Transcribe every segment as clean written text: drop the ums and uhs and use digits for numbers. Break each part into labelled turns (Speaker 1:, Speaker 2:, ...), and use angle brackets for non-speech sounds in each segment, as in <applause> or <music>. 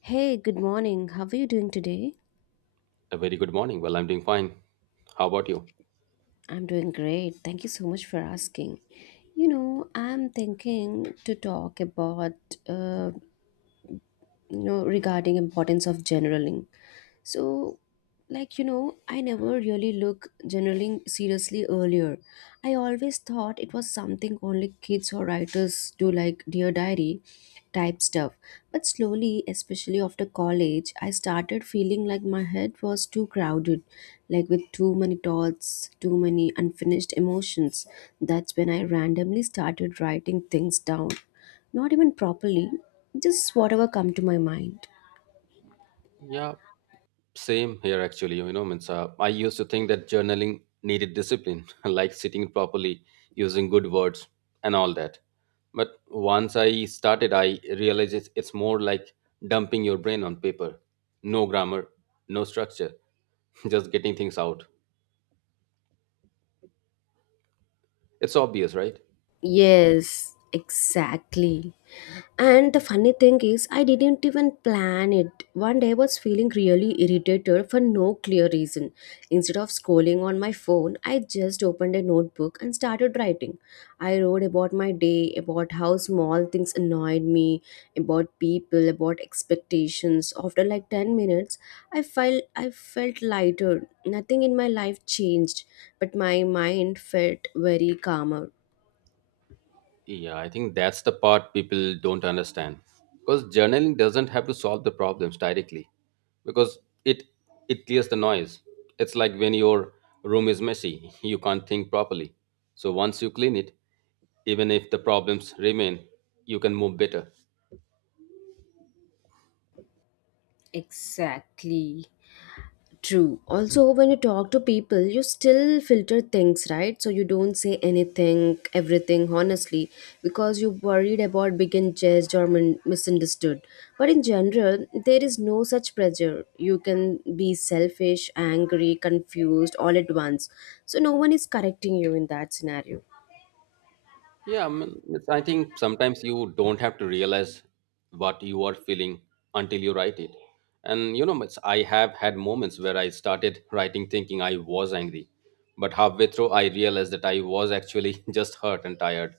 Speaker 1: Hey, good morning. How are you doing today?
Speaker 2: A very good morning. Well, I'm doing fine. How about you?
Speaker 1: I'm doing great. Thank you so much for asking. You know, I'm thinking to talk about uh, you know regarding importance of generaling. So, I never really look generaling seriously earlier. I always thought it was something only kids or writers do, like Dear Diary type stuff. But slowly, especially after college, I started feeling like my head was too crowded, like with too many thoughts, too many unfinished emotions. That's when I randomly started writing things down. Not even properly, just whatever come to my mind.
Speaker 2: Yeah, same here actually. You know, means I used to think that journaling needed discipline, <laughs> like sitting properly, using good words, and all that. But once I started, I realized it's more like dumping your brain on paper. No grammar, no structure, <laughs> just getting things out. It's obvious, right?
Speaker 1: Yes, exactly. And the funny thing is, I didn't even plan it. One day I was feeling really irritated for no clear reason. Instead of scrolling on my phone, I just opened a notebook and started writing. I wrote about my day, about how small things annoyed me, about people, about expectations. After like 10 minutes, I felt lighter. Nothing in my life changed, but my mind felt very calmer.
Speaker 2: Yeah, I think that's the part people don't understand. Because journaling doesn't have to solve the problems directly. Because it it clears the noise. It's like when your room is messy, <laughs> you can't think properly. So once you clean it, even if the problems remain, you can move better.
Speaker 1: Exactly. True. Also, when you talk to people, you still filter things, right? So you don't say anything, everything, honestly, because you're worried about being judged or misunderstood. But in general, there is no such pressure. You can be selfish, angry, confused all at once. So no one is correcting you in that scenario.
Speaker 2: Yeah, I mean, I think sometimes you don't have to realize what you are feeling until you write it. And you know, I have had moments where I started writing thinking I was angry, but halfway through I realized that I was actually <laughs> just hurt and tired.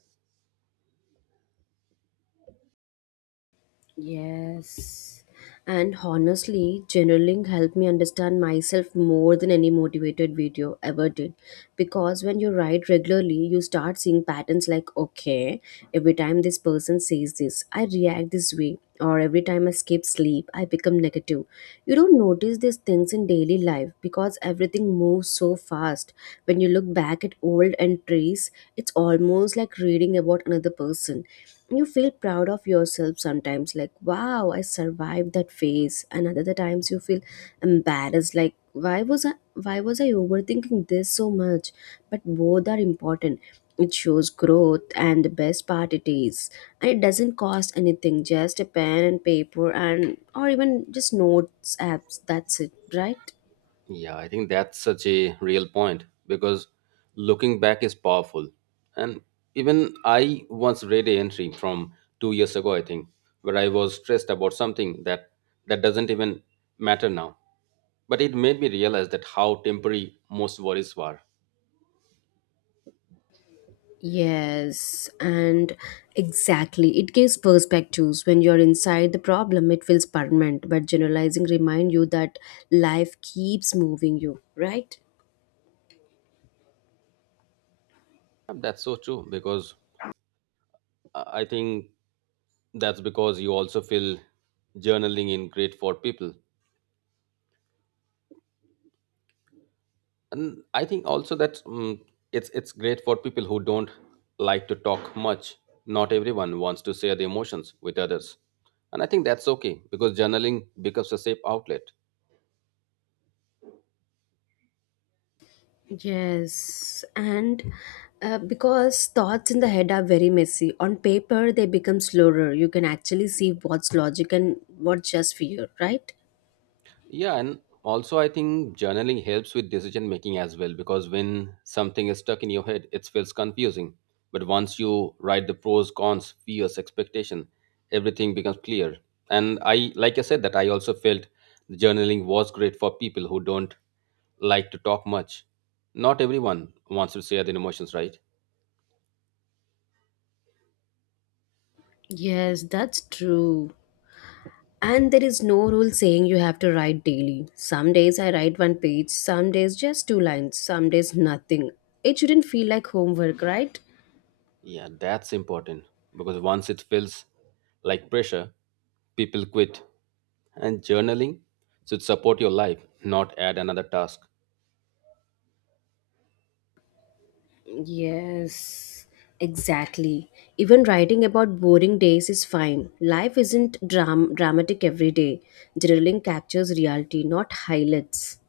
Speaker 1: Yes. And honestly, journaling helped me understand myself more than any motivated video ever did. Because when you write regularly, you start seeing patterns like, okay, every time this person says this, I react this way. Or every time I skip sleep, I become negative. You don't notice these things in daily life because everything moves so fast. When you look back at old entries, it's almost like reading about another person. You feel proud of yourself sometimes, like wow, I survived that phase, and other times you feel embarrassed like why was I overthinking this so much. But both are important. It shows growth. And the best part it is, and it doesn't cost anything, just a pen and paper and or even just notes apps. That's it, right?
Speaker 2: Yeah, I think that's such a real point because looking back is powerful. And even I once read an entry from 2 years ago, I think, where I was stressed about something that doesn't even matter now, but it made me realize that how temporary most worries were.
Speaker 1: Yes, and exactly. It gives perspectives. When you're inside the problem, it feels permanent, but generalizing remind you that life keeps moving you, right?
Speaker 2: And that's so true because I think that's because you also feel journaling in great for people, and I think also that it's great for people who don't like to talk much. Not everyone wants to share their emotions with others, and I think that's okay because journaling becomes a safe outlet.
Speaker 1: Yes, and because thoughts in the head are very messy. On paper, they become slower. You can actually see what's logic and what's just fear, right?
Speaker 2: Yeah, and also I think journaling helps with decision making as well because when something is stuck in your head, it feels confusing. But once you write the pros, cons, fears, expectation, everything becomes clear. And I, like I said, that I also felt the journaling was great for people who don't like to talk much. Not everyone wants to share their emotions, right?
Speaker 1: Yes, that's true. And there is no rule saying you have to write daily. Some days I write one page, some days just two lines, some days nothing. It shouldn't feel like homework, right?
Speaker 2: Yeah, that's important because once it feels like pressure, people quit. And journaling should support your life, not add another task.
Speaker 1: Yes, exactly. Even writing about boring days is fine. Life isn't dramatic every day. Journaling captures reality, not highlights.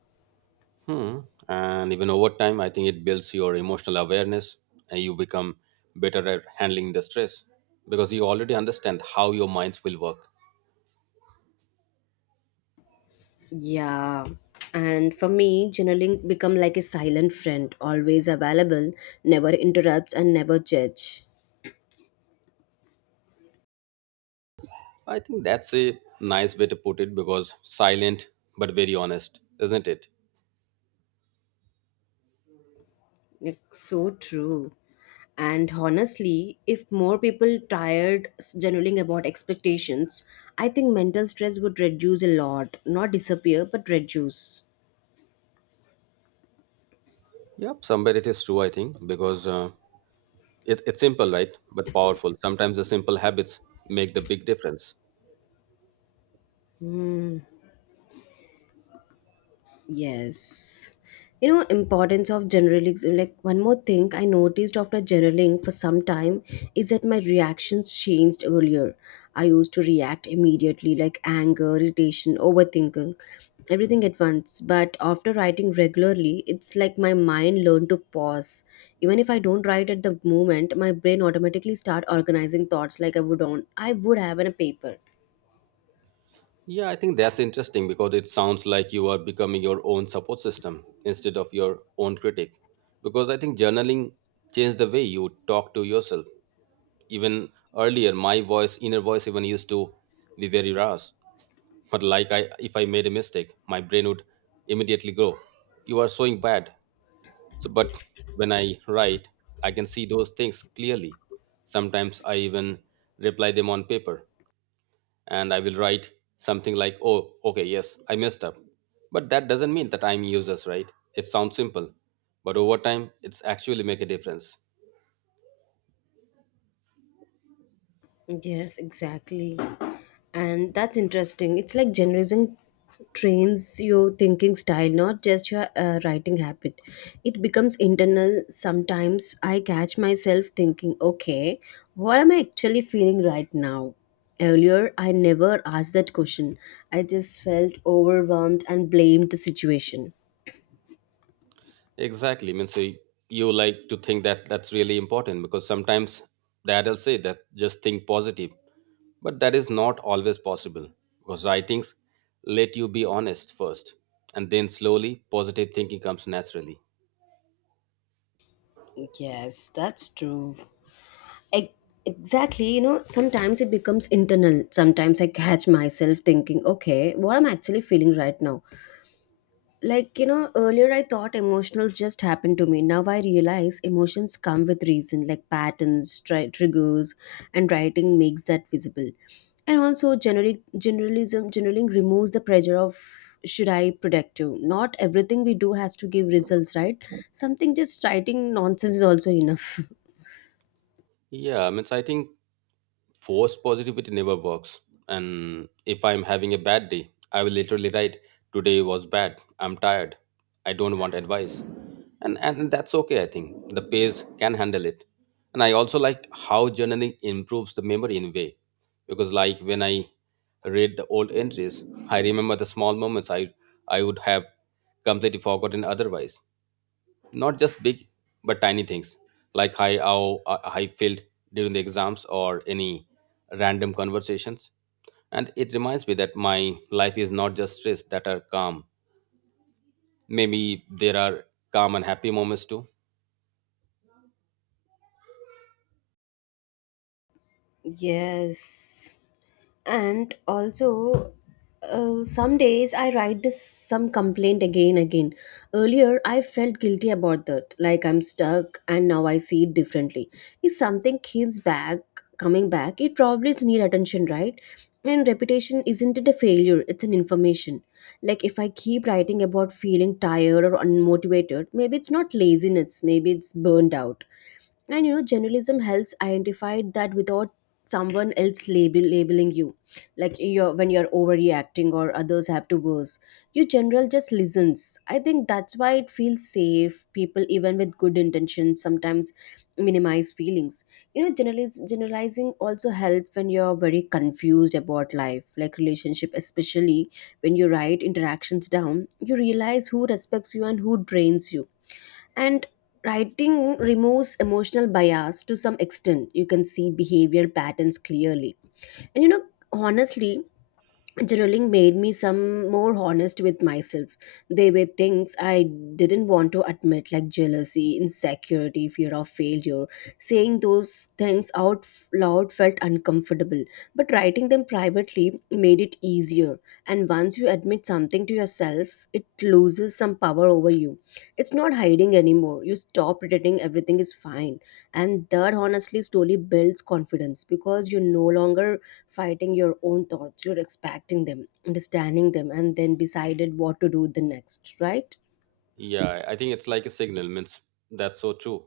Speaker 2: Hmm. And even over time, I think it builds your emotional awareness and you become better at handling the stress because you already understand how your minds will work.
Speaker 1: Yeah. And for me, journaling become like a silent friend, always available, never interrupts and never judge.
Speaker 2: I think that's a nice way to put it because silent but very honest, isn't it?
Speaker 1: It's so true. And honestly, if more people tired journaling about expectations, I think mental stress would reduce a lot. Not disappear, but reduce.
Speaker 2: Yep, somewhere it is true, I think, because it's simple, right? But powerful. Sometimes the simple habits make the big difference.
Speaker 1: Hmm. Yes. You know, importance of journaling, like one more thing I noticed after journaling for some time is that my reactions changed earlier. I used to react immediately, like anger, irritation, overthinking, everything at once. But after writing regularly, it's like my mind learned to pause. Even if I don't write at the moment, my brain automatically start organizing thoughts like I would have on a paper.
Speaker 2: Yeah, I think that's interesting because it sounds like you are becoming your own support system instead of your own critic. Because I think journaling changed the way you talk to yourself. Even earlier, my voice, inner voice, even used to be very rash. But like if I made a mistake, my brain would immediately go, "You are so bad." So, but when I write, I can see those things clearly. Sometimes I even reply them on paper, and I will write something like, oh, okay, yes, I messed up. But that doesn't mean that I'm useless, right? It sounds simple, but over time, it's actually make a difference.
Speaker 1: Yes, exactly. And that's interesting. It's like generation trains your thinking style, not just your writing habit. It becomes internal. Sometimes I catch myself thinking, okay, what am I actually feeling right now? Earlier I never asked that question. I just felt overwhelmed and blamed the situation.
Speaker 2: Exactly. Means you like to think that that's really important because sometimes the adults say that just think positive, but that is not always possible because writings let you be honest first, and then slowly positive thinking comes naturally.
Speaker 1: Yes, that's true. E- Exactly, you know, sometimes it becomes internal. Sometimes I catch myself thinking, okay, what am I actually feeling right now? Like you know, earlier I thought emotional just happened to me. Now I realize emotions come with reason, like patterns, triggers, and writing makes that visible. And also generic generalism generally removes the pressure of should I productive. Not everything we do has to give results, right? Something, just writing nonsense is also enough. <laughs>
Speaker 2: Yeah, means I think force positivity never works. And if I'm having a bad day, I will literally write today was bad, I'm tired, I don't want advice. And that's okay. I think the page can handle it. And I also liked how journaling improves the memory in a way, because like when I read the old entries, I remember the small moments I would have completely forgotten otherwise. Not just big, but tiny things, like how I felt during the exams or any random conversations. And it reminds me that my life is not just stress that are calm. Maybe there are calm and happy moments too.
Speaker 1: Yes. And also some days I write this some complaint again again. Earlier I felt guilty about that, like I'm stuck, and now I see it differently. If something keeps back coming back, it probably needs attention, right? And repetition isn't it a failure, it's an information. Like if I keep writing about feeling tired or unmotivated, maybe it's not laziness, maybe it's burned out. And you know, journalism helps identify that without someone else labeling you. Like you're when you're overreacting, or others have to worse. Your general just listens. I think that's why it feels safe. People even with good intentions sometimes minimize feelings. You know, generalizing also help when you're very confused about life, like relationship especially. When you write interactions down, you realize who respects you and who drains you. And writing removes emotional bias to some extent. You can see behavior patterns clearly. And you know, honestly, journaling made me some more honest with myself. They were things I didn't want to admit, like jealousy, insecurity, fear of failure. Saying those things out loud felt uncomfortable, but writing them privately made it easier. And once you admit something to yourself, it loses some power over you. It's not hiding anymore. You stop pretending everything is fine. And that honestly slowly builds confidence because you're no longer fighting your own thoughts. You're expecting them, understanding them, and then decided what to do the next, right?
Speaker 2: Yeah, I think it's like a signal. Means that's so true.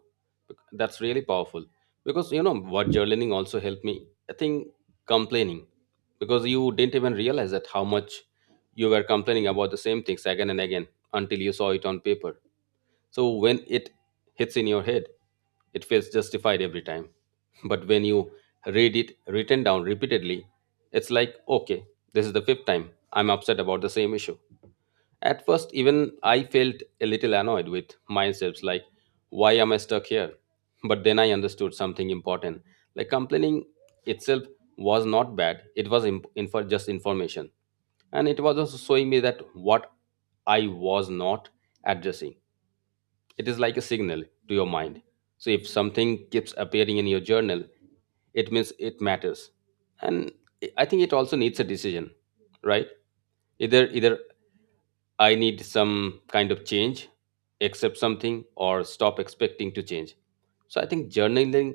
Speaker 2: That's really powerful because you know what journaling also helped me. I think complaining, because you didn't even realize that how much you were complaining about the same things again and again until you saw it on paper. So when it hits in your head, it feels justified every time. <laughs> But when you read it written down repeatedly, it's like okay, this is the fifth time I'm upset about the same issue. At first, even I felt a little annoyed with myself, like, why am I stuck here? But then I understood something important. Like, complaining itself was not bad, it was just information. And it was also showing me that what I was not addressing. It is like a signal to your mind. So, if something keeps appearing in your journal, it means it matters. And I think it also needs a decision, right? Either I need some kind of change, accept something, or stop expecting to change. So I think journaling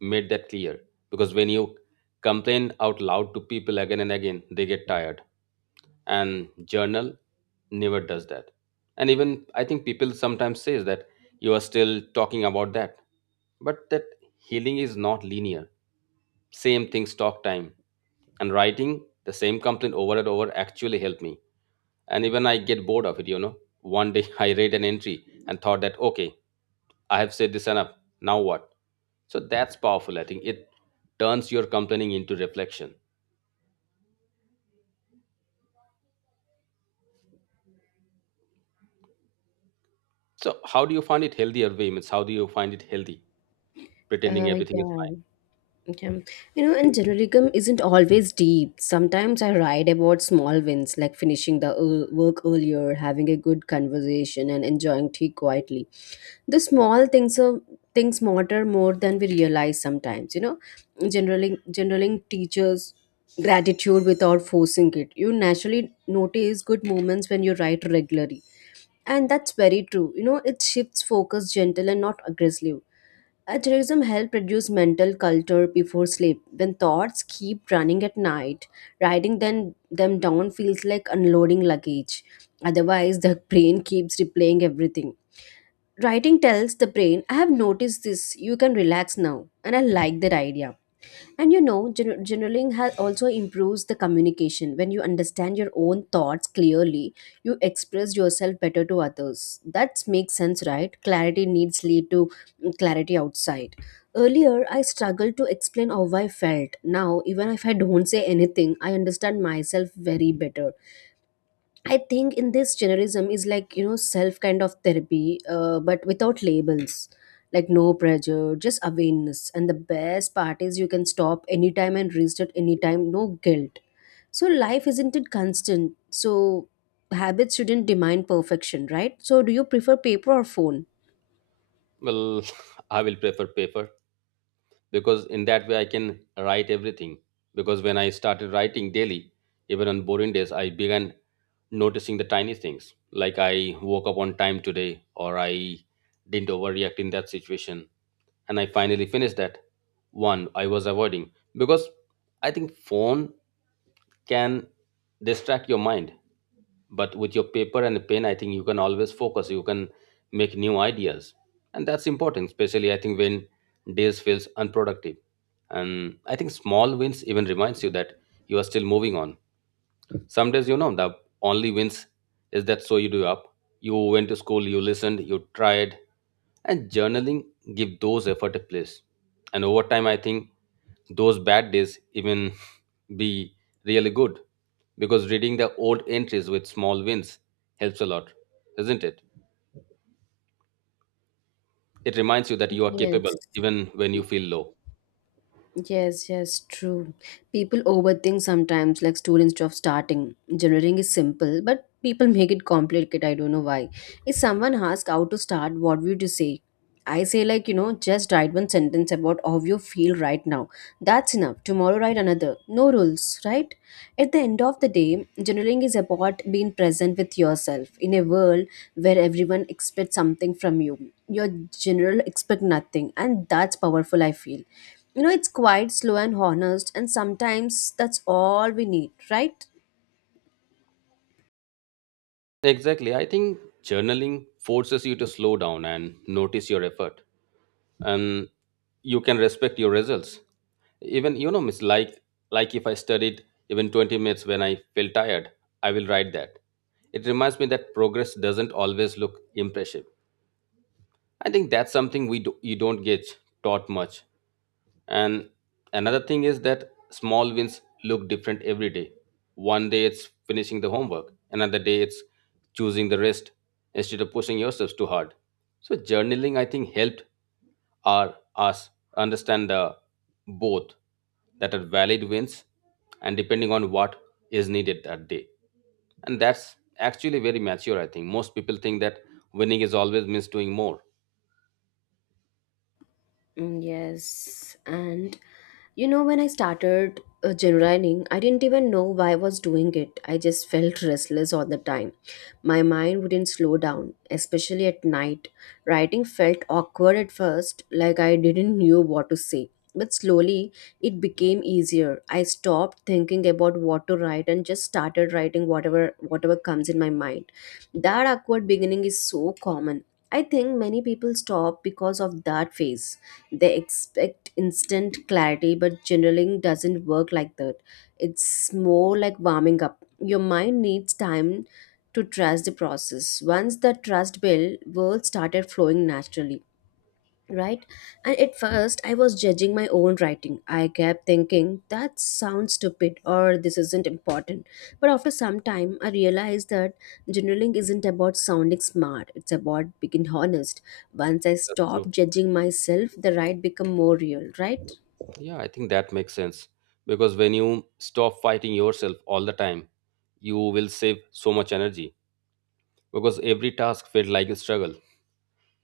Speaker 2: made that clear because when you complain out loud to people again and again, they get tired. And journal never does that. And even I think people sometimes says that you are still talking about that, but that healing is not linear. Same things talk time, and writing the same complaint over and over actually helped me. And even I get bored of it, you know. One day <laughs> I read an entry and thought that okay, I have said this enough, now what? So that's powerful. I think it turns your complaining into reflection. So how do you find it healthier way? Means how do you find it healthy
Speaker 1: Uh,
Speaker 2: pretending everything is
Speaker 1: yeah.
Speaker 2: fine?
Speaker 1: Okay. You know, and journalism isn't always deep. Sometimes I write about small wins, like finishing the work earlier, having a good conversation, and enjoying tea quietly. The small things are things matter more than we realize sometimes. You know, generally teaches gratitude without forcing it. You naturally notice good moments when you write regularly, and that's very true. You know, it shifts focus gentle and not aggressive. Tourism helps reduce mental culture before sleep. When thoughts keep running at night, writing them down feels like unloading luggage. Otherwise, the <laughs> brain keeps replaying everything. Writing tells the brain, I have noticed this, you can relax now. And I like that idea. And you know, journaling has also improves the communication. When you understand your own thoughts clearly, you express yourself better to others. That makes sense, right? Clarity needs lead to clarity outside. Earlier, I struggled to explain how I felt. Now, even if I don't say anything, I understand myself very better. I think in this generism is like you know self kind of therapy, but without labels, like no pressure, just awareness. And the best part is you can stop anytime and restart anytime, no guilt. So life isn't it constant? So habits shouldn't demand perfection, right? So do you prefer paper or phone?
Speaker 2: Well, <laughs> I will prefer paper because in that way I can write everything. Because when I started writing daily, even on boring days, I began noticing the tiny things like I woke up on time today, or I didn't overreact in that situation. And I finally finished that one I was avoiding because I think phone can distract your mind, but with your paper and the pen, I think you can always focus. You can make new ideas, and that's important, especially I think when days feels unproductive. And I think small wins even reminds you that you are still moving on. Some days you know the only wins is that so you do up, you went to school, you listened, you tried. And journaling give those effort a place. And over time I think those bad days even <laughs> be really good, because reading the old entries with small wins helps a lot, isn't it? It reminds you that you are
Speaker 1: Yes.
Speaker 2: capable even when you feel low.
Speaker 1: Yes, true. People overthink sometimes, like students job starting. Generating is simple, but people <laughs> make it complicated. I don't know why. If someone asks how to start, what would you say? I say, like, you know, just write one sentence about how you feel right now. That's enough. Tomorrow, write another. No rules, right? At the end of the day, journaling is about being present with yourself in a world where everyone expects something from you. Your general expect nothing, and that's powerful, I feel. You know, it's quite slow and honest, and sometimes that's all we need, right?
Speaker 2: Exactly. I think journaling forces you to slow down and notice your effort, and you can respect your results. Even you know, miss like if I studied even 20 minutes when I feel tired, I will write that. It reminds me that progress doesn't always look impressive. I think that's something we do, you don't get taught much. And another thing is that small wins look different every day. One day it's finishing the homework, another day it's choosing the rest instead of pushing yourselves too hard. So journaling, I think, helped our us understand the both that are valid wins and depending on what is needed that day. And that's actually very mature, I think. Most people think that winning is always means doing more.
Speaker 1: Yes, and you know, when I started journaling, I didn't even know why I was doing it. I just felt restless all the time. My mind wouldn't slow down, especially at night. Writing felt awkward at first, like I didn't knew what to say. But slowly, it became easier. I stopped thinking about what to write and just started writing whatever comes in my mind. That awkward beginning is so common. I think many people stop because of that phase. They expect instant clarity, but journaling doesn't work like that. It's more like warming up. Your mind needs time to trust the process. Once that trust built, words started flowing naturally, right? And at first I was judging my own writing. I kept thinking that sounds stupid or this isn't important. But after some time I realized that journaling isn't about sounding smart, it's about being honest. Once I
Speaker 2: That's
Speaker 1: stopped
Speaker 2: true.
Speaker 1: judging myself, the write become more real, right?
Speaker 2: Yeah, I think that makes sense because when you stop fighting yourself all the time, you will save so much energy because every task felt like a struggle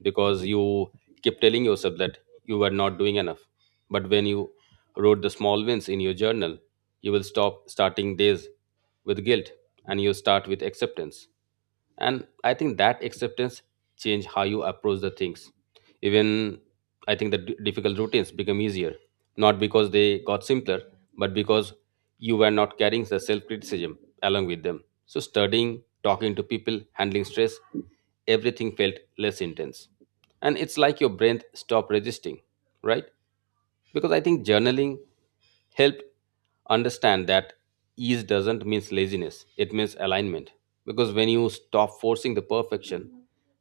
Speaker 2: because you keep telling yourself that you were not doing enough. But when you wrote the small wins in your journal, you will stop starting days with guilt, and you start with acceptance. And I think that acceptance change how you approach the things. Even I think the difficult routines become easier, not because they got simpler, but because you were not carrying the self-criticism along with them. So studying, talking to people, handling stress, everything felt less intense. And it's like your brain stopped resisting, right? Because I think journaling helped understand that ease doesn't mean laziness, it means alignment. Because when you stop forcing the perfection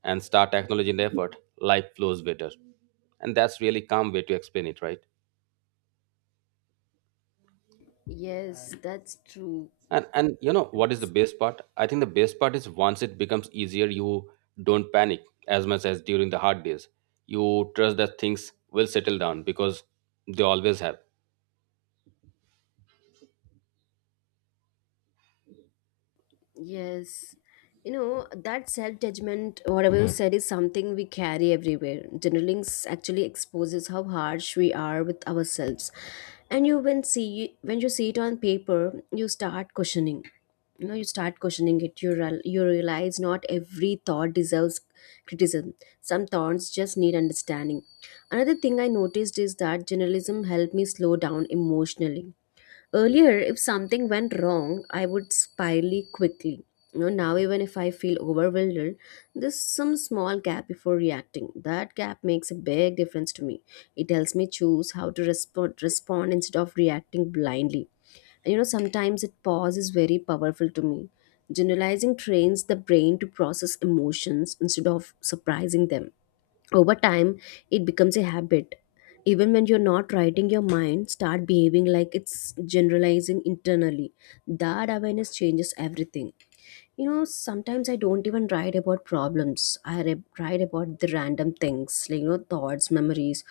Speaker 2: and start acknowledging the effort, life flows better. And that's really calm way to explain it, right?
Speaker 1: Yes, that's true.
Speaker 2: And you know what is the best part? I think the best part is once it becomes easier you don't panic as much as during the hard days. You trust that things will settle down because they always have.
Speaker 1: Yes. You know, that self judgment, whatever you said, is something we carry everywhere. Journaling actually exposes how harsh we are with ourselves. And you when see when you see it on paper, you start questioning. You know, you start questioning it. You realize not every thought deserves criticism. Some thoughts just need understanding. Another thing I noticed is that journalism helped me slow down emotionally. Earlier, if something went wrong, I would spirally quickly. Now even if I feel overwhelmed, there's some small gap before reacting. That gap makes a big difference to me. It helps me choose how to respond instead of reacting blindly. And sometimes it pause is very powerful to me. Generalizing trains the brain to process emotions instead of surprising them. Over time, it becomes a habit even when you're not writing, your mind start behaving like it's generalizing internally. That awareness changes everything. You know, sometimes I don't even write about problems. I write about the random things, like thoughts, memories,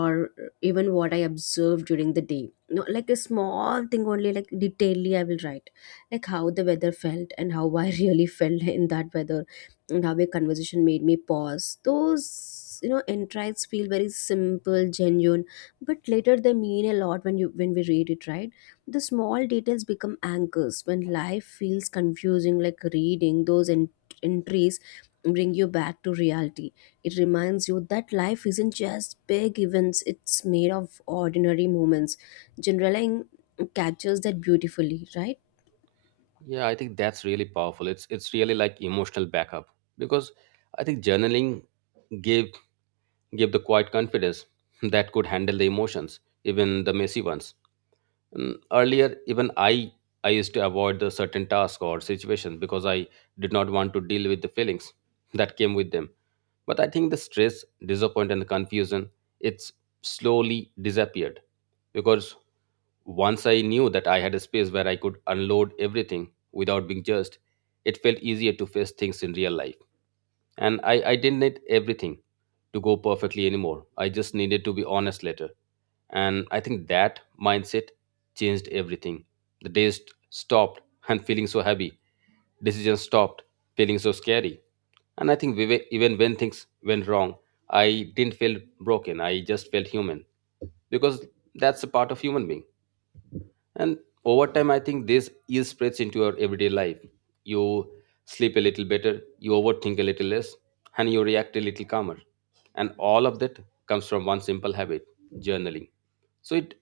Speaker 1: or even what I observed during the day. Like a small thing only, like detailedly I will write, like how the weather felt and how I <laughs> really felt in that weather, and how a conversation made me pause. Those insights feel very simple, genuine, but later they mean a lot when you when we read it, right? The small details become anchors when life feels confusing. Like reading those entries bring you back to reality. It reminds you that life isn't just big events, it's made of ordinary moments. Generalizing captures that beautifully, right?
Speaker 2: Yeah, I think that's really powerful. It's really like emotional backup, because I think journaling gave gave the quiet confidence <laughs> that could handle the emotions, even the messy ones. Earlier, even I used to avoid the certain task or situation because I did not want to deal with the feelings <laughs> that came with them. But I think the stress, disappointment, and the confusion it's slowly disappeared because once I knew that I had a space where I could unload everything without being judged, it felt easier to face things in real life. And I didn't need everything to go perfectly anymore. I just needed to be honest later. And I think that mindset changed everything. The days stopped and feeling so heavy. Decisions stopped feeling so scary. And I think even when things went wrong, I didn't feel broken. I just felt human because that's a part of human being. And over time, I think this is spreads into your everyday life. You sleep a little better, you overthink a little less, and you react a little calmer. And all of that comes from one simple habit journaling. So it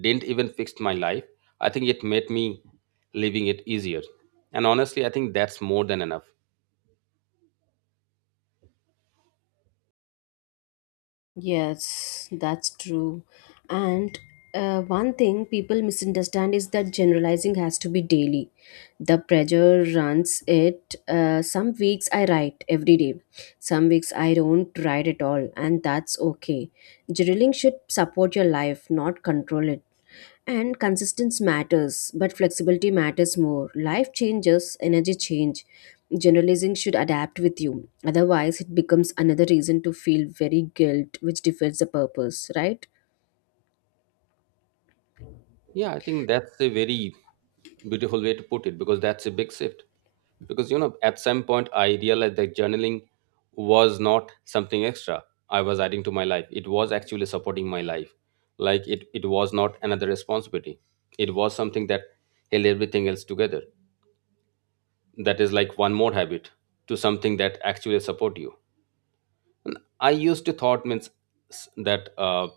Speaker 2: didn't even fix my life. I think it made me living it easier. And honestly, I think that's more than enough.
Speaker 1: Yes, that's true. And one thing people misunderstand is that generalizing has to be daily. The pressure runs it. Some weeks I write every day, some weeks I don't ride at all, and that's okay. Journaling should support your life, not control it. And consistency matters, but flexibility matters more. Life changes, energy change. Generalizing should adapt with you. Otherwise, it becomes another reason to feel very guilt, which defeats the purpose, right?
Speaker 2: Yeah, I think that's a very beautiful way to put it because that's a big shift. Because, you know, at some point I realized that journaling was not something extra I was adding to my life. It was actually supporting my life. Like it was not another responsibility. It was something that held everything else together. That is like one more habit to something that actually support you. I used to thought means s- that uh,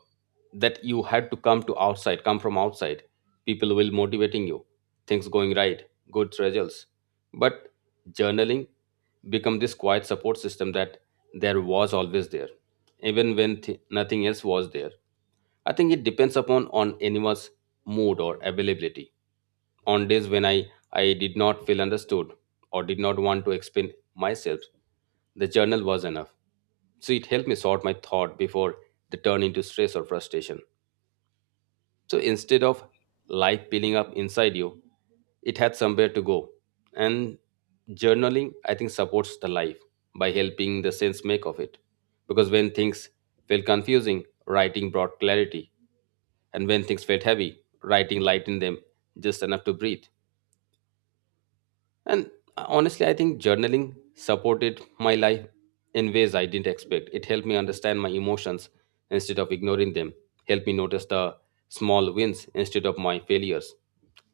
Speaker 2: that you had to come to outside, come from outside. People will motivating you, things going right, good results. But journaling become this quiet support system that there was always there, even when nothing else was there. I think it depends upon on anyone's mood or availability. On days when I did not feel understood or did not want to explain myself, the journal was enough so it helped me sort my thought before they turn into stress or frustration. So instead of life piling up inside you, it had somewhere to go. And journaling, I think, supports the life by helping the sense make of it. Because when things felt confusing, writing brought clarity. And when things felt heavy, writing lightened them just enough to breathe. And honestly, I think journaling supported my life in ways I didn't expect. It helped me understand my emotions instead of ignoring them, helped me notice the small wins instead of my failures,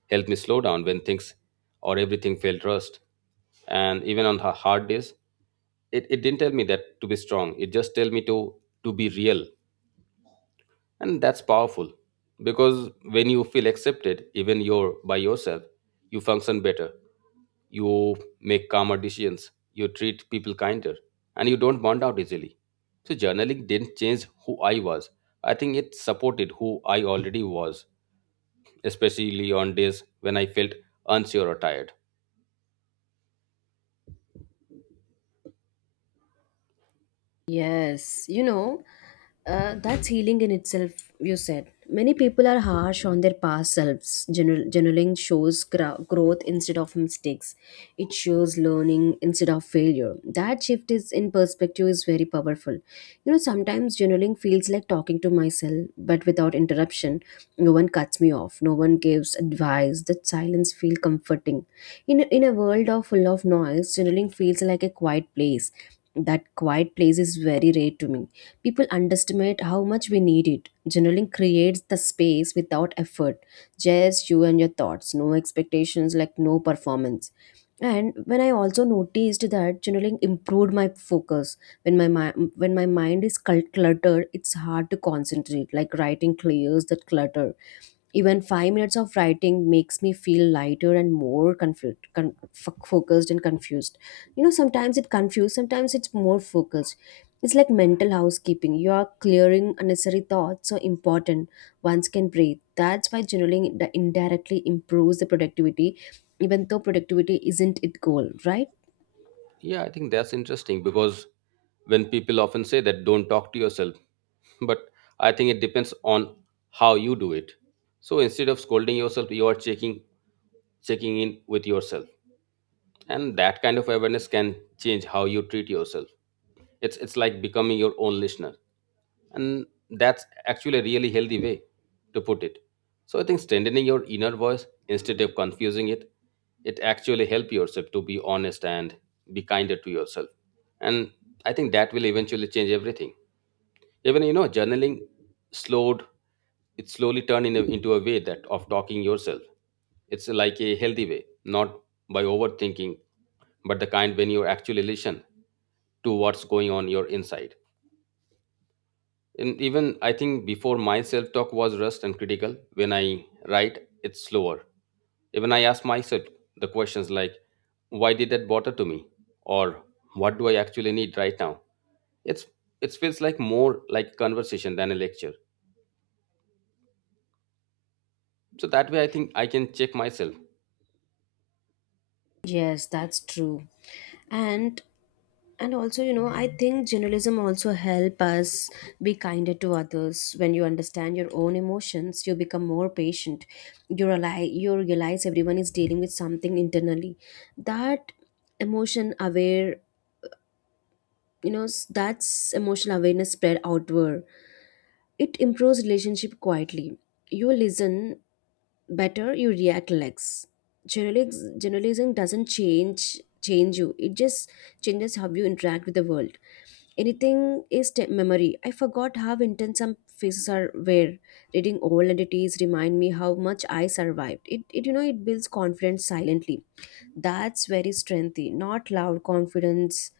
Speaker 2: helped me slow down when things or everything felt rushed. And even on hard days, it didn't tell me that to be strong. It just tell me to be real and that's powerful because when you feel accepted, even you're by yourself, you function better, you make calmer decisions, you treat people kinder, and you don't burn out easily. So, journaling didn't change who I was. I think it supported who I already was, especially on days when I felt unsure or tired.
Speaker 1: Yes, you know, that's healing in itself, you said. Many people are harsh on their past selves. Journaling shows growth instead of mistakes. It shows learning instead of failure. That shift is in perspective is very powerful. You know, sometimes journaling feels like talking to myself, but without interruption. No one cuts me off. No one gives advice. That silence feels comforting. In a world of full of noise, journaling feels like a quiet place. That quiet place is very rare to me. People underestimate how much we need it. Journaling creates the space without effort, just you and your thoughts, no expectations, like no performance. And when I also noticed that journaling improved my focus. When my mind is cluttered, it's hard to concentrate. Like writing clears that clutter. Even 5 minutes of writing makes me feel lighter and more confused, focused and confused. You know, sometimes it confused, sometimes it's more focused. It's like mental housekeeping. You are clearing unnecessary thoughts so important ones can breathe. That's why journaling indirectly improves the productivity, even though productivity isn't its goal, right?
Speaker 2: Yeah, I think that's interesting because when people often say that don't talk to yourself, <laughs> but I think it depends on how you do it. So instead of scolding yourself, you are checking in with yourself. And that kind of awareness can change how you treat yourself. It's like becoming your own listener and that's actually a really healthy way to put it. So I think strengthening your inner voice instead of confusing it, it actually help yourself to be honest and be kinder to yourself. And I think that will eventually change everything. Even, you know, journaling slowed, it slowly turned into a way that of talking yourself. It's like a healthy way, not by overthinking, but the kind when you actually listen to what's going on your inside. And even I think before my self talk was rushed and critical. When I write, it's slower. Even I ask myself the questions like, why did that bother to me? Or what do I actually need right now? It's it feels like more like conversation than a lecture. So that way I think I can check myself.
Speaker 1: Yes, that's true. And also, you know, I think journalism also help us be kinder to others. When you understand your own emotions, you become more patient. You realize everyone is dealing with something internally. That emotion aware, that's emotional awareness spread outward. It improves relationship quietly. You listen better, you react less. Generalizing doesn't change you, it just changes how you interact with the world. Anything is memory. I forgot how intense some faces are were. Reading old entities remind me how much I survived it, it you know, it builds confidence silently. That's very strengthy, not loud confidence,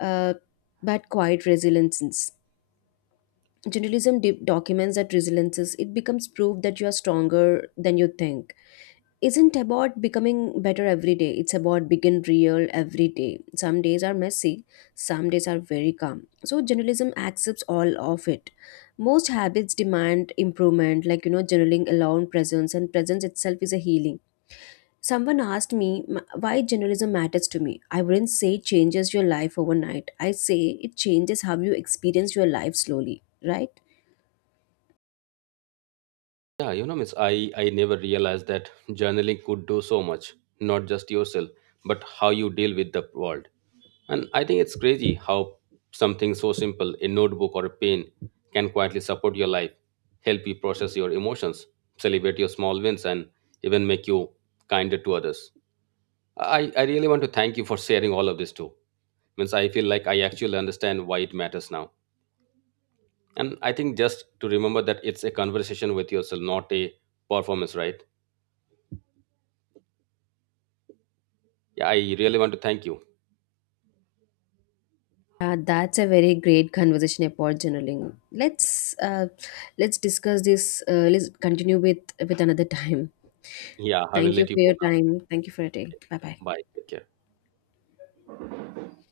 Speaker 1: uh, but quiet resilience. Journalism documents that resiliences. It becomes proof that you are stronger than you think. Isn't about becoming better every day. It's about begin real every day. Some days are messy. Some days are very calm. So journalism accepts all of it. Most habits demand improvement, like you know, journaling alone presence, and presence itself is a healing. Someone asked me, "M- "Why journalism matters to me?" I wouldn't say it changes your life overnight. I say it changes how you experience your life slowly, right?
Speaker 2: Yeah, you know, Miss, I never realized that journaling could do so much, not just yourself, but how you deal with the world. And I think it's crazy how something so simple, a notebook or a pen, can quietly support your life, help you process your emotions, celebrate your small wins, and even make you kinder to others. I really want to thank you for sharing all of this too. Means I feel like I actually understand why it matters now. And I think just to remember that it's a conversation with yourself, not a performance, right? Yeah, I really want to thank you.
Speaker 1: That's a very great conversation about journaling. Let's discuss this. Let's continue with another time.
Speaker 2: Yeah, I will
Speaker 1: Thank you
Speaker 2: let you
Speaker 1: for
Speaker 2: go
Speaker 1: your
Speaker 2: now.
Speaker 1: time. Thank you for your day. Bye bye.
Speaker 2: Bye. Take care.